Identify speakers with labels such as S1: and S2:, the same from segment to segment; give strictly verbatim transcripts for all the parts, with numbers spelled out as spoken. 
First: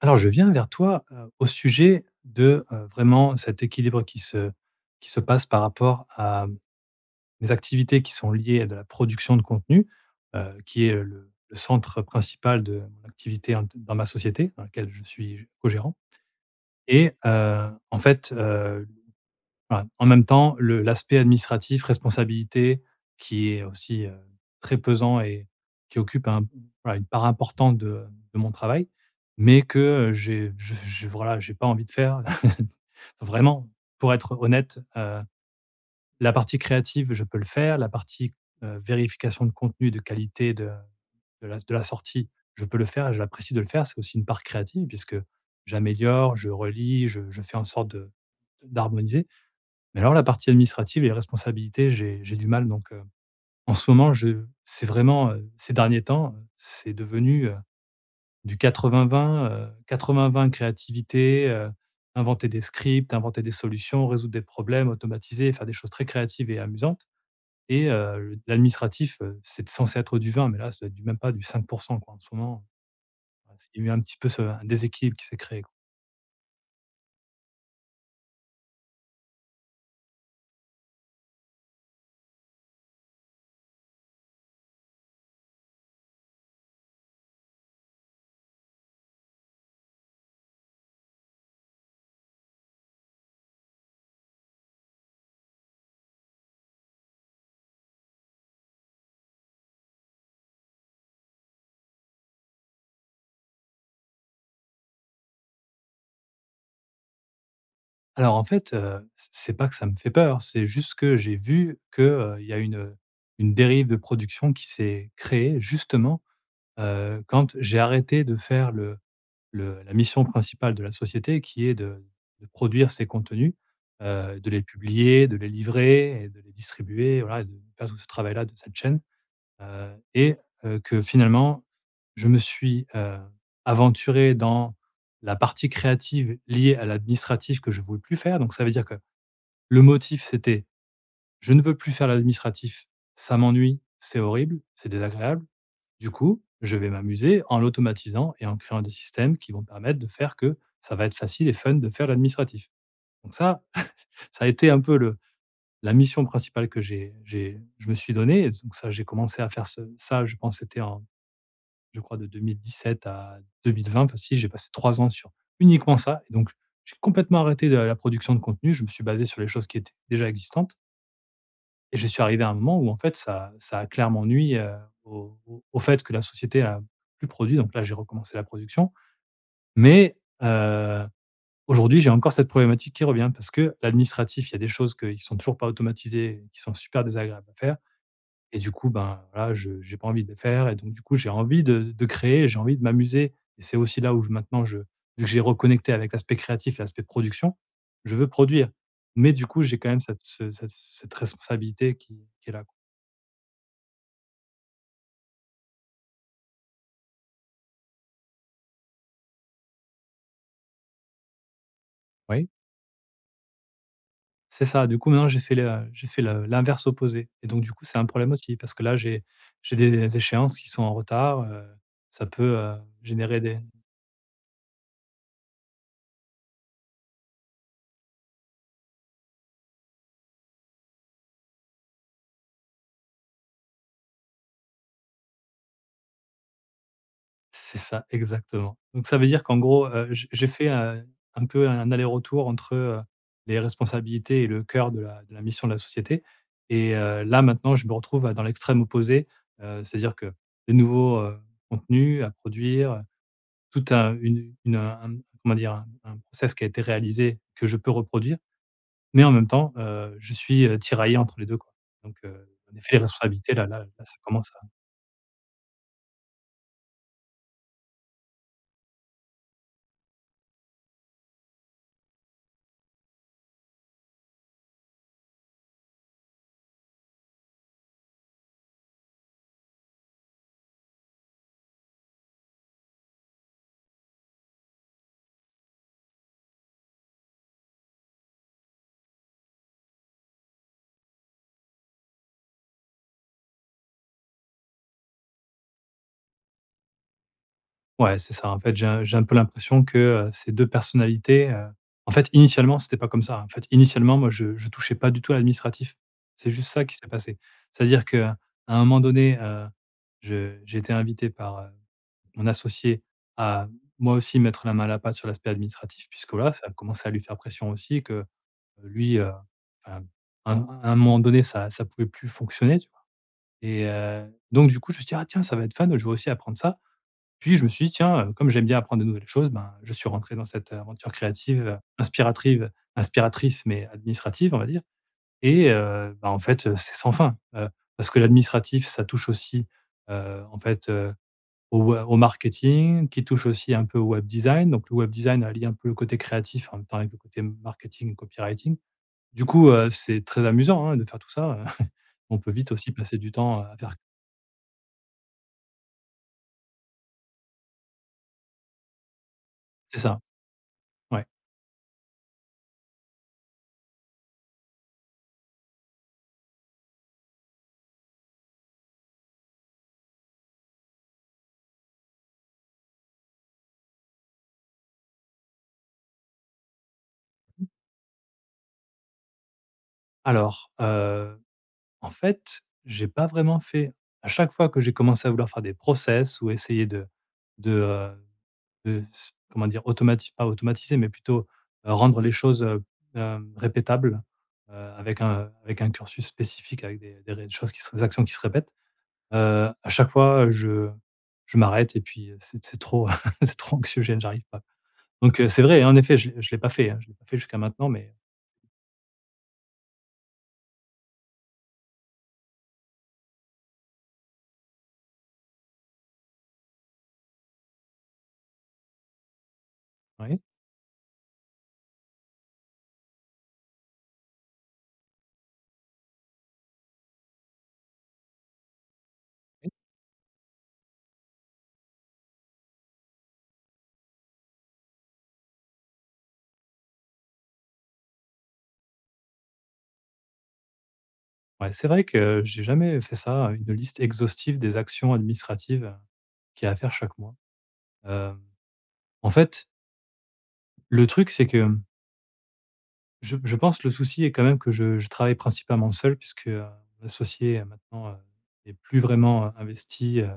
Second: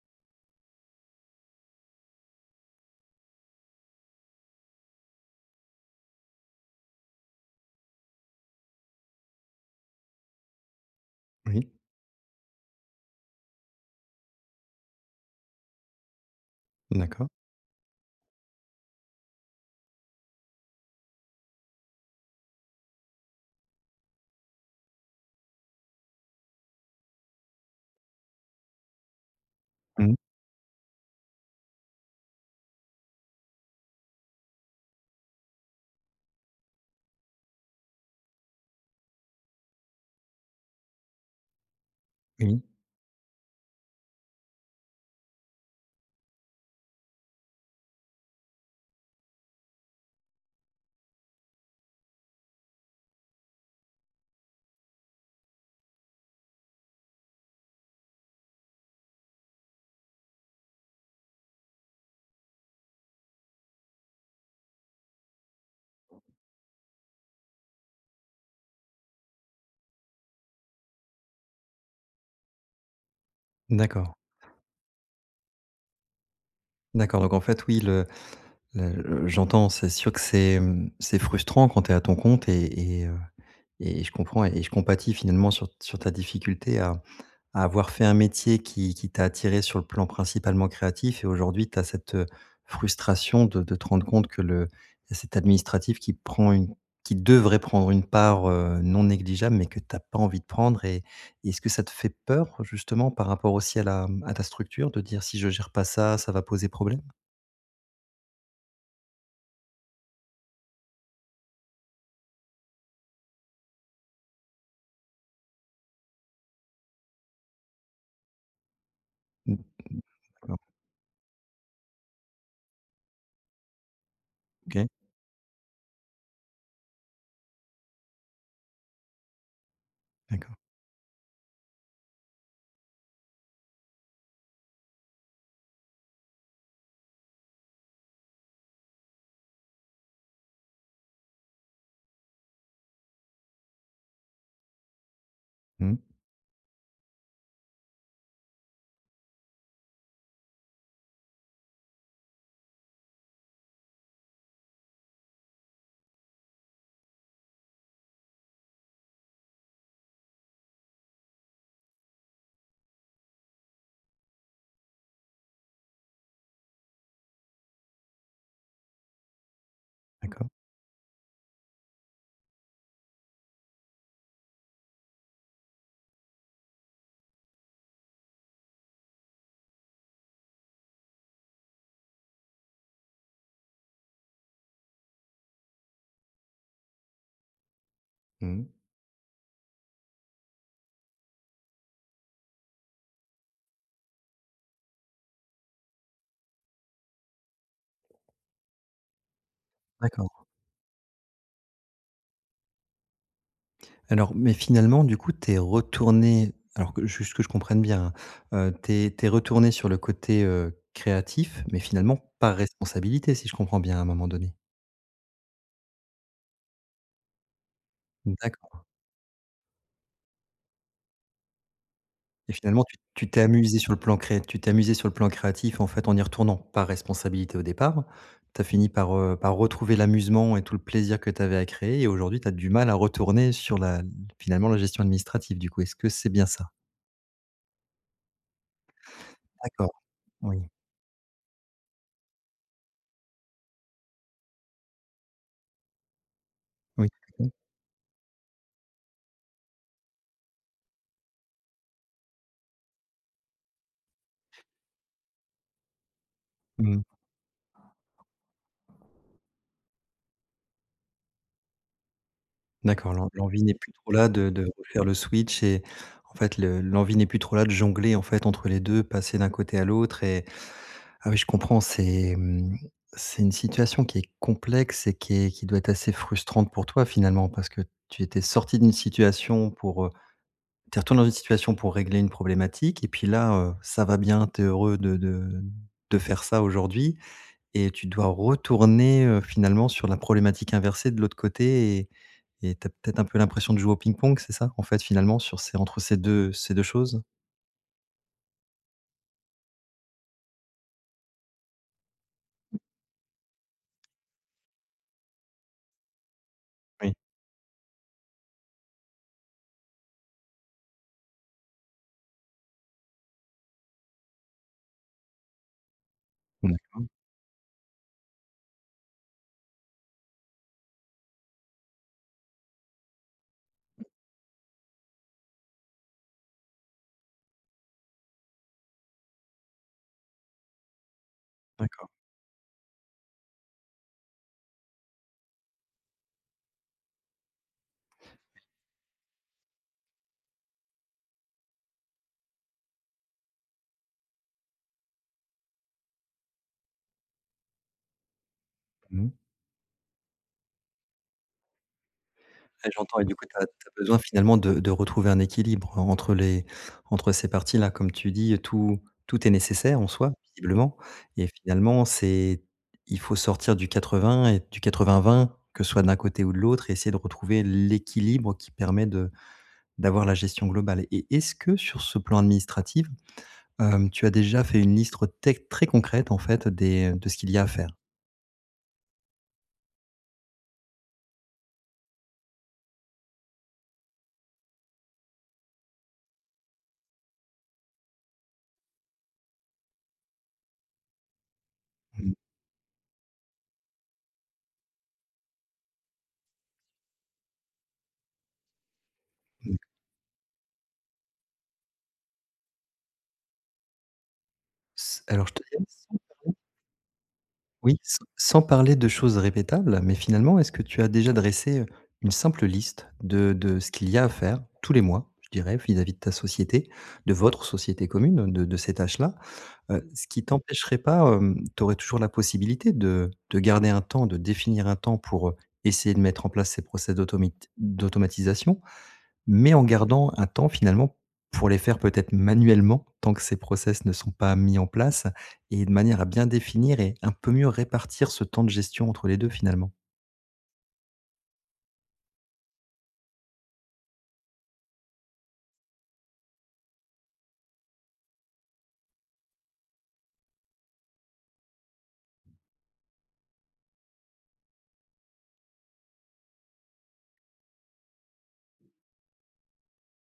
S1: Alors, je viens vers toi, heu, au sujet de, heu, vraiment cet équilibre qui se qui se passe par rapport à mes activités qui sont liées à de la production de contenu, heu, qui est le le
S2: Oui,
S1: centre principal de mon activité int dans ma société, dans laquelle je suis co-gérant et
S2: d'accord.
S1: heu, en fait, heu voilà. En même temps, le l'aspect administratif, responsabilité qui est aussi, heu, très pesant et qui occupe un voilà, une part importante de de mon travail, mais que, heu,
S2: Mmh.
S1: j'ai je je voilà, j'ai pas envie de faire. Vraiment, pour être honnête, heu, la partie créative, je peux le faire. La partie, heu, vérification de contenu, de qualité de de la de la sortie,
S2: Oui,
S1: je peux le faire et je l'apprécie de le faire. C'est aussi une part créative puisque j'améliore, je relis, je je fais en sorte de d'harmoniser. Mais alors la partie administrative et les responsabilités, j'ai j'ai du mal donc, heu, en ce moment, je c'est vraiment, heu, ces derniers temps, heu, c'est devenu, heu, du quatre-vingts vingt, heu, quatre-vingts vingt créativité, heu, inventer des scripts, inventer des solutions, résoudre des problèmes, automatiser, faire des choses très créatives et amusantes et heu, l'administratif, heu, c'est censé être du vingt mais là, ça doit être du même pas du cinq quoi en ce moment. Ouais, il y a eu un petit
S2: d'accord.
S1: peu ce un déséquilibre qui s'est créé quoi.
S2: D'accord, donc en fait, oui, le le le j'entends, c'est sûr que c'est, mmh, c'est frustrant quand tu es à ton compte et et heu, et je comprends et je compatis finalement sur sur ta difficulté à à avoir fait un métier qui qui t'a attiré sur le plan principalement créatif et aujourd'hui tu as cette, heu, frustration de de te rendre compte que le il y a cet administratif qui prend une qui devrait prendre une part, heu, non négligeable mais que tu as pas envie de prendre et et est-ce que ça te fait peur justement par rapport aussi à la à ta structure de dire: «Si je gère pas ça, ça va poser problème»?
S1: Alors en fait, heu, c c'est pas que ça me fait peur, c'est juste que j'ai vu que, il y a une, une dérive de production qui s'est créée justement, heu, quand j'ai arrêté de faire le
S2: Mmh,
S1: le la mission
S2: d'accord,
S1: principale de la société qui est de de produire ces contenus, heu, de les
S2: OK,
S1: publier, de les livrer et de les distribuer, voilà, de faire tout ce travail-là de cette chaîne. Heu et
S2: d'accord.
S1: heu, que finalement, je me suis, heu, aventuré dans la partie créative liée à l'administratif que je ne voulais plus faire. Donc ça veut dire que le motif, c'était: «Je ne veux plus faire l'administratif, ça m'ennuie, c'est horrible, c'est désagréable.
S2: Mmh,
S1: Du coup, je vais m'amuser en l'automatisant et en créant des systèmes qui vont permettre de faire que ça va être facile et fun de faire l'administratif». Donc ça, ça a été un peu le la mission principale que j'ai j'ai je me suis donnée et donc ça, j'ai commencé à faire ce ça, je pense, c'était en je crois de deux mille dix-sept à deux mille vingt facile, j'ai passé trois ans sur uniquement ça et donc j'ai complètement arrêté de la production de contenu. Je me suis basé sur les choses qui étaient déjà
S2: d'accord.
S1: existantes et je suis arrivé à un moment où en fait ça ça a clairement nui, heu, au au au fait que la société a plus produit, donc là j'ai recommencé la production. Mais, heu, aujourd'hui, j'ai encore cette problématique qui revient parce que l'administratif, il y a des choses que ils sont toujours pas automatisées, qui sont super désagréables à faire. Et
S2: Mmh,
S1: du coup, ben, voilà, je j'ai pas envie de le faire et donc du coup, j'ai envie de de créer, j'ai envie de m'amuser et c'est aussi là où je maintenant je vu que j'ai reconnecté avec l'aspect créatif et l'aspect production, je veux produire. Mais du coup, j'ai quand même cette
S2: d'accord.
S1: ce cette cette responsabilité qui qui est là, quoi.
S2: Alors, mais finalement, du coup, tu es retourné alors que juste que je comprenne bien, hein, heu, tu tu es retourné sur le côté, heu, créatif, mais finalement
S1: Oui.
S2: par responsabilité, si je comprends bien, à un moment donné?
S1: C'est ça, du coup, maintenant j'ai fait la j'ai fait le l'inverse opposé et donc du coup, c'est un problème aussi parce que
S2: D'accord
S1: là, j'ai j'ai des échéances qui sont en retard, heu, ça
S2: et
S1: peut, heu,
S2: finalement tu tu
S1: générer
S2: t'es
S1: des
S2: amusé sur le plan cré tu t'es amusé sur le plan créatif, en fait, en y retournant par responsabilité au départ. Tu as fini par, heu, par retrouver l'amusement et tout le plaisir que tu avais à créer et aujourd'hui, tu as du mal à retourner sur la finalement, la gestion administrative, du coup. Est-ce que c'est bien ça?
S1: C'est ça, exactement. Donc ça veut dire qu'en gros,
S2: D'accord,
S1: heu, j'ai j'ai fait,
S2: oui,
S1: heu, un peu un aller-retour entre, heu, les responsabilités et le cœur de la de la mission de la société et
S2: oui.
S1: heu, là, maintenant, je me retrouve, heu, dans l'extrême opposé, heu, c'est-à-dire que de nouveaux, heu, contenus à produire, tout un une une un comment dire? Un un process qui a été
S2: Mmh.
S1: réalisé que je peux reproduire, mais en même temps, heu, je suis, heu, tiraillé entre les deux. Quoi. Donc heu, en effet, les
S2: D'accord, l'en
S1: responsabilités
S2: l'envie
S1: là
S2: n'est
S1: là
S2: plus
S1: là,
S2: trop
S1: ça
S2: là de
S1: commence
S2: de refaire le switch et en fait, le l'envie n'est plus trop là de jongler, en fait, entre les deux, passer d'un côté à l'autre et ah oui, je comprends, c'est, mmh, c'est une situation qui est complexe et qui est qui doit être assez frustrante pour toi, finalement, parce que tu étais sorti d'une situation pour, heu, tu retourné dans une situation pour régler une problématique et puis là, heu, ça va bien, t'es heureux de de de faire ça aujourd'hui et tu dois retourner, heu, finalement sur la problématique inversée de l'autre côté et et tu peut-être un peu l'impression de jouer au ping-pong, c'est ça, en fait, finalement, sur ces entre ces deux ces deux choses?
S1: Ouais, c'est ça. En fait, j'ai un j'ai un peu l'impression que, heu, ces deux personnalités, heu, en fait, initialement, c'était pas comme ça. En fait, initialement, moi, je je touchais pas du tout à l'administratif. C'est juste ça qui s'est
S2: Oui,
S1: passé. C'est-à-dire que à un moment donné, heu, je j'ai été invité par, heu, mon associé à, moi aussi, mettre la main à la pâte sur l'aspect administratif puisque, là, ça a
S2: d'accord,
S1: commencé à lui faire pression aussi que, euh, lui, heu, enfin, à un à un moment donné, ça ça pouvait plus fonctionner, tu vois? Et heu, donc du coup, je me suis dit: «Ah tiens, ça va être fun, je vais aussi apprendre ça». Puis je me suis dit: «Tiens, heu, comme j'aime bien apprendre de nouvelles choses, ben, je suis rentré dans cette euh, aventure créative, heu,
S2: d'accord.
S1: inspiratrive inspiratrice mais administrative, on va dire» et heu, bah, en fait, heu, c'est sans fin, heu, parce que l'administratif, ça touche aussi, heu, en fait, heu, au we au marketing, qui touche aussi un peu au web design. Donc le web design allie un peu le côté créatif, en même temps, avec le côté marketing, et copywriting.
S2: Mmh.
S1: Du coup, heu, c'est très amusant, hein, de faire tout ça. On peut vite
S2: Ouais,
S1: aussi passer
S2: j'entends et
S1: du
S2: du coup, tu
S1: temps
S2: as
S1: à faire
S2: besoin finalement de de retrouver un équilibre entre les entre ces parties-là. Comme tu dis, tout tout est nécessaire
S1: c'est
S2: en
S1: ça,
S2: soi, visiblement
S1: ouais.
S2: et finalement, c'est il faut sortir du quatre-vingts et du quatre-vingts vingt, que ce soit d'un côté ou de l'autre et essayer de retrouver l'équilibre qui permet de d'avoir la gestion globale et est-ce que sur ce plan administratif, hem, tu as déjà fait une liste tec très concrète en fait des de ce qu'il y a à faire?
S1: Alors, heu En fait, j'ai pas vraiment fait à chaque fois que j'ai commencé à vouloir faire des process ou essayer de de, heu, de s comment dire? Automati pas automatiser, mais plutôt, heu, rendre les
S2: Mmh,
S1: choses, heu, hem, répétables, heu, avec un avec un cursus spécifique, avec des des ré choses qui se des actions qui se répètent. Heu,
S2: mmh.
S1: à chaque fois, je je m'arrête et puis, heu, c'est c'est trop c'est trop anxiogène, j'arrive pas.
S2: S
S1: Donc,
S2: Alors
S1: heu,
S2: je
S1: c'est
S2: te
S1: vrai,
S2: dirais
S1: hein, en effet,
S2: sans
S1: je ne l'ai je
S2: parler
S1: l'ai pas fait, hein, je l'ai pas fait jusqu'à maintenant,
S2: oui,
S1: mais
S2: sans sans parler de choses répétables, mais finalement, est-ce que tu as déjà dressé, une simple liste de de ce qu'il y a à faire tous les mois, je dirais, vis-à-vis de ta société, de votre société commune, de de ces tâches-là? Heu, ce
S1: oui?
S2: qui t'empêcherait pas, tu aurais toujours la possibilité de de garder un temps, de définir un temps pour, heu, essayer de mettre en place ces process d'automit d'automatisation, mais en gardant un temps finalement pour les faire peut-être manuellement, tant que ces process ne sont pas mis en place et de manière à bien définir et un peu mieux répartir ce temps de gestion entre les deux finalement.
S1: Ouais, c'est vrai que j'ai jamais fait ça, une liste exhaustive des actions administratives qu'il y a à faire chaque mois. Heu, en fait, le truc, c'est que je je pense que le souci est quand même que je je travaille principalement seul puisque, heu, mon associé euh, maintenant, heu, est plus vraiment euh, investi, heu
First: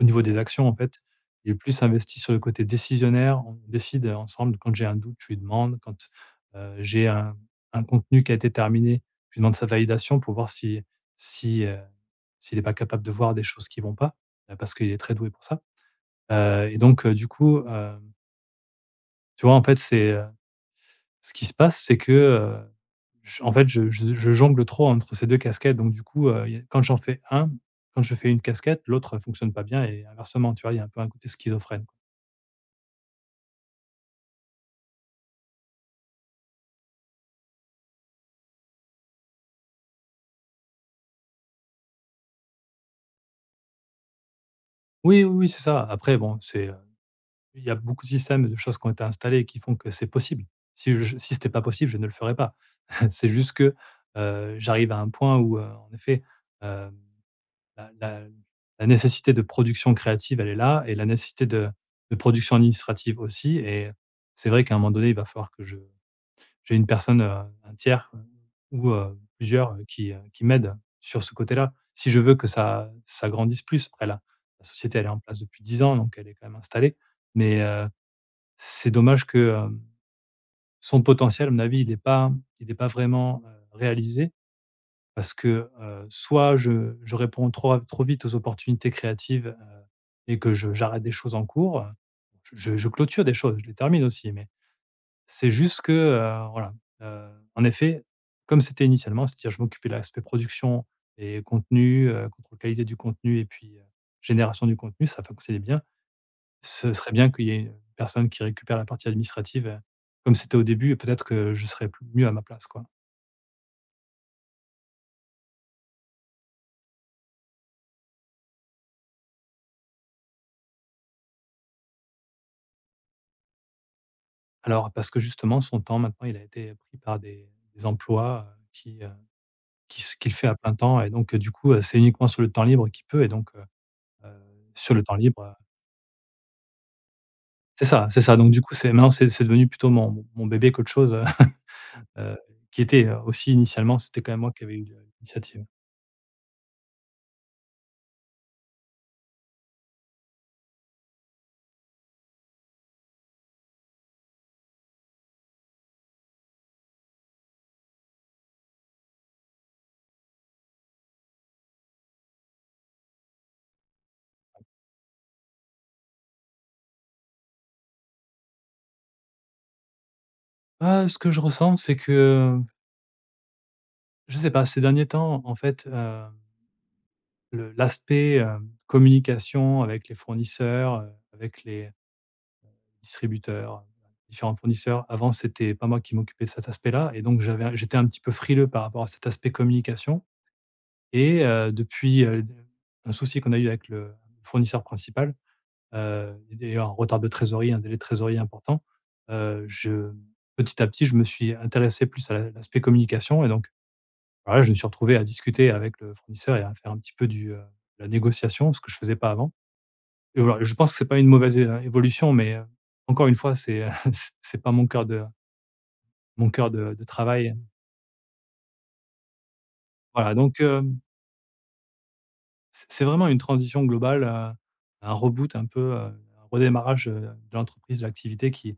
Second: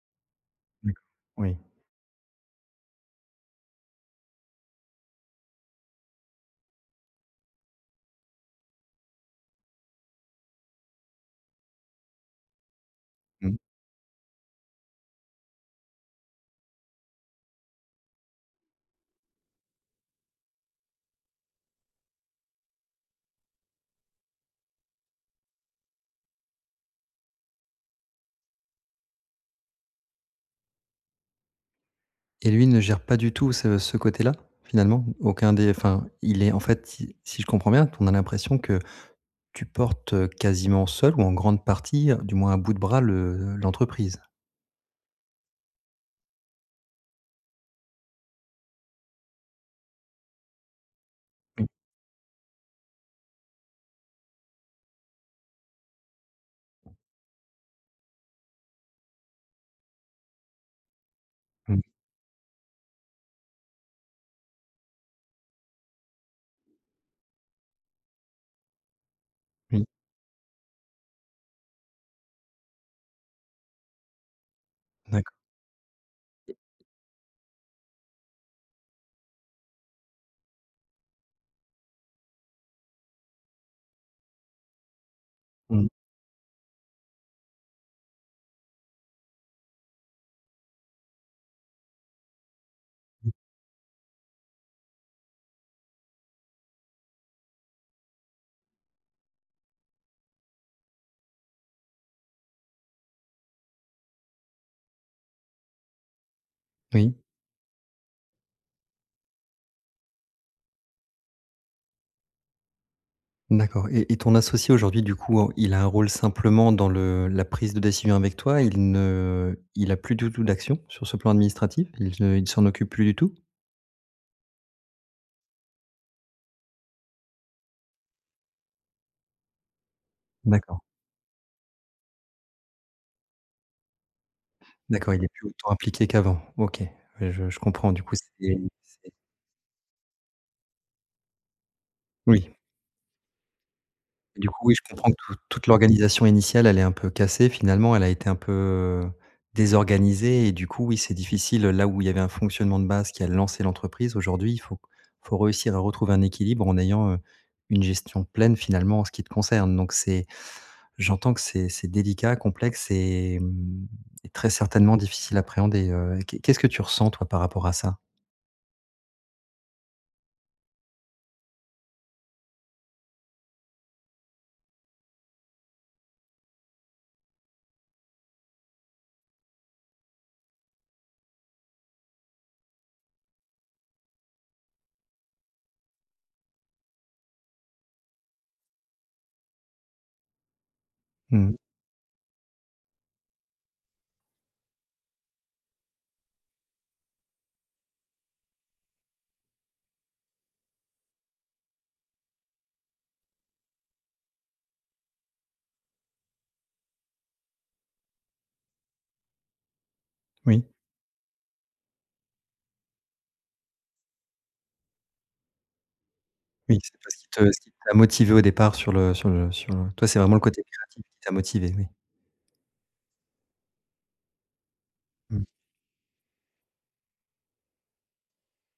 S1: Au niveau des actions, en fait,
S2: D'accord,
S1: il est
S2: oui.
S1: plus investi sur le côté décisionnaire. On décide euh, ensemble. Quand j'ai un doute, je lui demande. Quand, heu, j'ai un un contenu qui a été terminé, je lui demande sa validation pour voir si si, heu, s'il n'est pas capable de voir des
S2: Mmh.
S1: choses qui vont pas, heu, parce qu'il est très doué pour ça. Heu et donc heu, du coup, heu, tu vois, en fait, c'est, heu, ce qui se passe, c'est que, heu, j en fait, je je je jongle trop entre ces deux casquettes. Donc du coup, heu, il y a quand j'en fais un, quand je fais une casquette, l'autre fonctionne pas bien et inversement, tu vois? Il y a un peu un côté schizophrène.
S2: Et lui ne gère pas du tout ce ce côté-là, finalement? Aucun des enfin, il est en fait, si si je comprends bien, on a l'impression que tu portes, heu, quasiment seul ou en grande partie, du moins à bout de bras, le l'entreprise?
S1: Oui, oui, oui, c'est ça. Après bon, c'est, heu, il y a beaucoup de systèmes et de choses qui ont été installées et qui font que c'est possible. Si je si c'était pas
S2: Oui,
S1: possible, je ne le ferais pas. C'est juste que, heu, j'arrive à un point où, heu, en effet, heu, la la la nécessité de production créative, elle est là et la nécessité de
S2: mmh,
S1: de production administrative aussi et c'est vrai qu'à un moment donné, il va falloir que je j'ai une personne, heu, un tiers ou heu, plusieurs euh,
S2: oui,
S1: qui, heu, qui m'aident sur ce côté-là. Si je veux que ça ça grandisse plus, après la la société, elle est en place
S2: d'accord.
S1: depuis dix ans, donc elle est quand même installée. Mais heu, c'est dommage que, hem, son potentiel, à mon avis, il n'est pas il est pas vraiment, heu, réalisé parce que,
S2: Mmh,
S1: heu, soit je je réponds trop ra trop vite aux opportunités créatives, heu et que je j'arrête des choses en cours, je je clôture
S2: mmh,
S1: des choses, je les termine aussi, mais c'est juste que, heu, voilà, heu, en effet, comme c'était initialement, c'est-à-dire je m'occupais de l'aspect production et contenu, heu, contrôle qualité du contenu et puis, heu, génération du contenu, ça fonctionnait bien. Ce serait
S2: oui,
S1: bien qu'il y ait une personne qui récupère la partie administrative, heu, comme c'était au début et peut-être que je serais plus mieux à ma place, quoi.
S2: d'accord et et ton associé aujourd'hui, du coup, en il a un rôle simplement dans le la prise de décision avec toi? Il ne Il a plus du tout d'action sur ce plan administratif? Il ne Il s'en occupe plus du tout?
S1: Alors parce que justement son temps maintenant, il a été pris par des des emplois, heu, qui, heu, qui s qu'il fait à plein
S2: D'accord,
S1: temps et donc, heu, du coup, heu, c'est uniquement sur le temps libre qu'il peut et donc, heu heu, sur le
S2: d'accord,
S1: temps
S2: il est plus
S1: libre,
S2: autant impliqué qu'avant. OK, ouais, je je
S1: C'est
S2: comprends, du
S1: ça,
S2: coup,
S1: c'est ça. Donc
S2: c'est
S1: du coup, c'est maintenant
S2: c'est
S1: c'est c'est devenu plutôt mon mon bébé qu'autre chose, heu, heu,
S2: oui.
S1: qui était, heu, aussi initialement, c'était quand même
S2: Du
S1: moi qui
S2: coup,
S1: avais
S2: oui,
S1: eu
S2: je
S1: le
S2: comprends que tout
S1: l'initiative.
S2: toute l'organisation initiale, elle est un peu cassée finalement, elle a été un peu, heu, désorganisée et du coup, oui, c'est difficile, là où il y avait un fonctionnement de base qui a lancé l'entreprise. Aujourd'hui, il faut faut réussir à retrouver un équilibre en ayant, heu, une gestion pleine finalement en ce qui te concerne. Donc c'est j'entends que c'est c'est délicat, complexe et mmh et très certainement difficile à appréhender, heu, qu'est qu'est-ce que tu ressens toi par rapport à ça?
S1: Ah, ce que je ressens, c'est que, je sais pas, ces derniers temps, en fait, heu, le l'aspect, heu, communication avec les fournisseurs, heu, avec les distributeurs, différents fournisseurs. Avant, c'était pas moi qui m'occupais de cet aspect-là et donc j'avais j'étais un petit peu frileux par rapport à cet aspect communication. Et
S2: Mmh,
S1: heu, depuis, heu, un souci qu'on a eu avec le fournisseur principal, heu, et un retard de trésorerie, un délai de trésorerie important, heu, je petit à petit, je me suis intéressé plus à l'a l'aspect communication et donc voilà, je me suis retrouvé à discuter avec le fournisseur et à faire un petit peu du, heu, de la négociation, ce que je faisais pas avant. Et voilà,
S2: oui,
S1: je pense que c'est pas une mauvaise é évolution, mais, heu, encore une fois, c'est, c'est pas mon cœur de mon cœur
S2: oui, c'est
S1: de de
S2: pas ce qui te
S1: travail.
S2: ce qui t'a motivé au départ sur le sur le sur le toi, c'est
S1: Voilà
S2: vraiment le
S1: donc,
S2: côté
S1: heu
S2: créatif qui t'a motivé, oui.
S1: C'est c'est vraiment une transition globale, heu, un
S2: Mmh,
S1: reboot un peu, heu, un redémarrage, heu, de l'entreprise, de l'activité qui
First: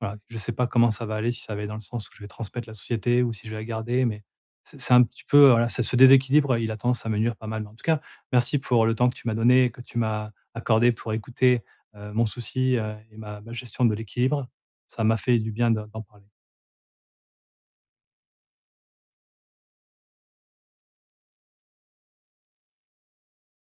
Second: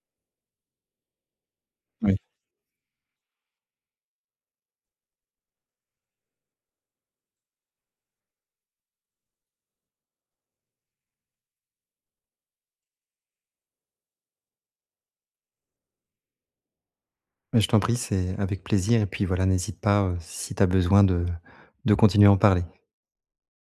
S1: voilà, je ne sais pas comment ça va aller, si ça va aller dans le sens où
S2: oui,
S1: je vais transmettre la société ou si je vais la garder, mais c'est c'est un petit peu, voilà, c'est ce déséquilibre, il a tendance à me nuire pas mal. Mais en tout cas, merci pour le temps que tu m'as donné, que tu m'as accordé pour écouter, heu, mon souci, heu, et ma ma gestion de l'équilibre. Ça m'a fait du bien de d'en parler.
S2: mais je t'en prie, c'est avec plaisir et puis voilà, n'hésite pas, heu, si tu as besoin de de continuer à en parler.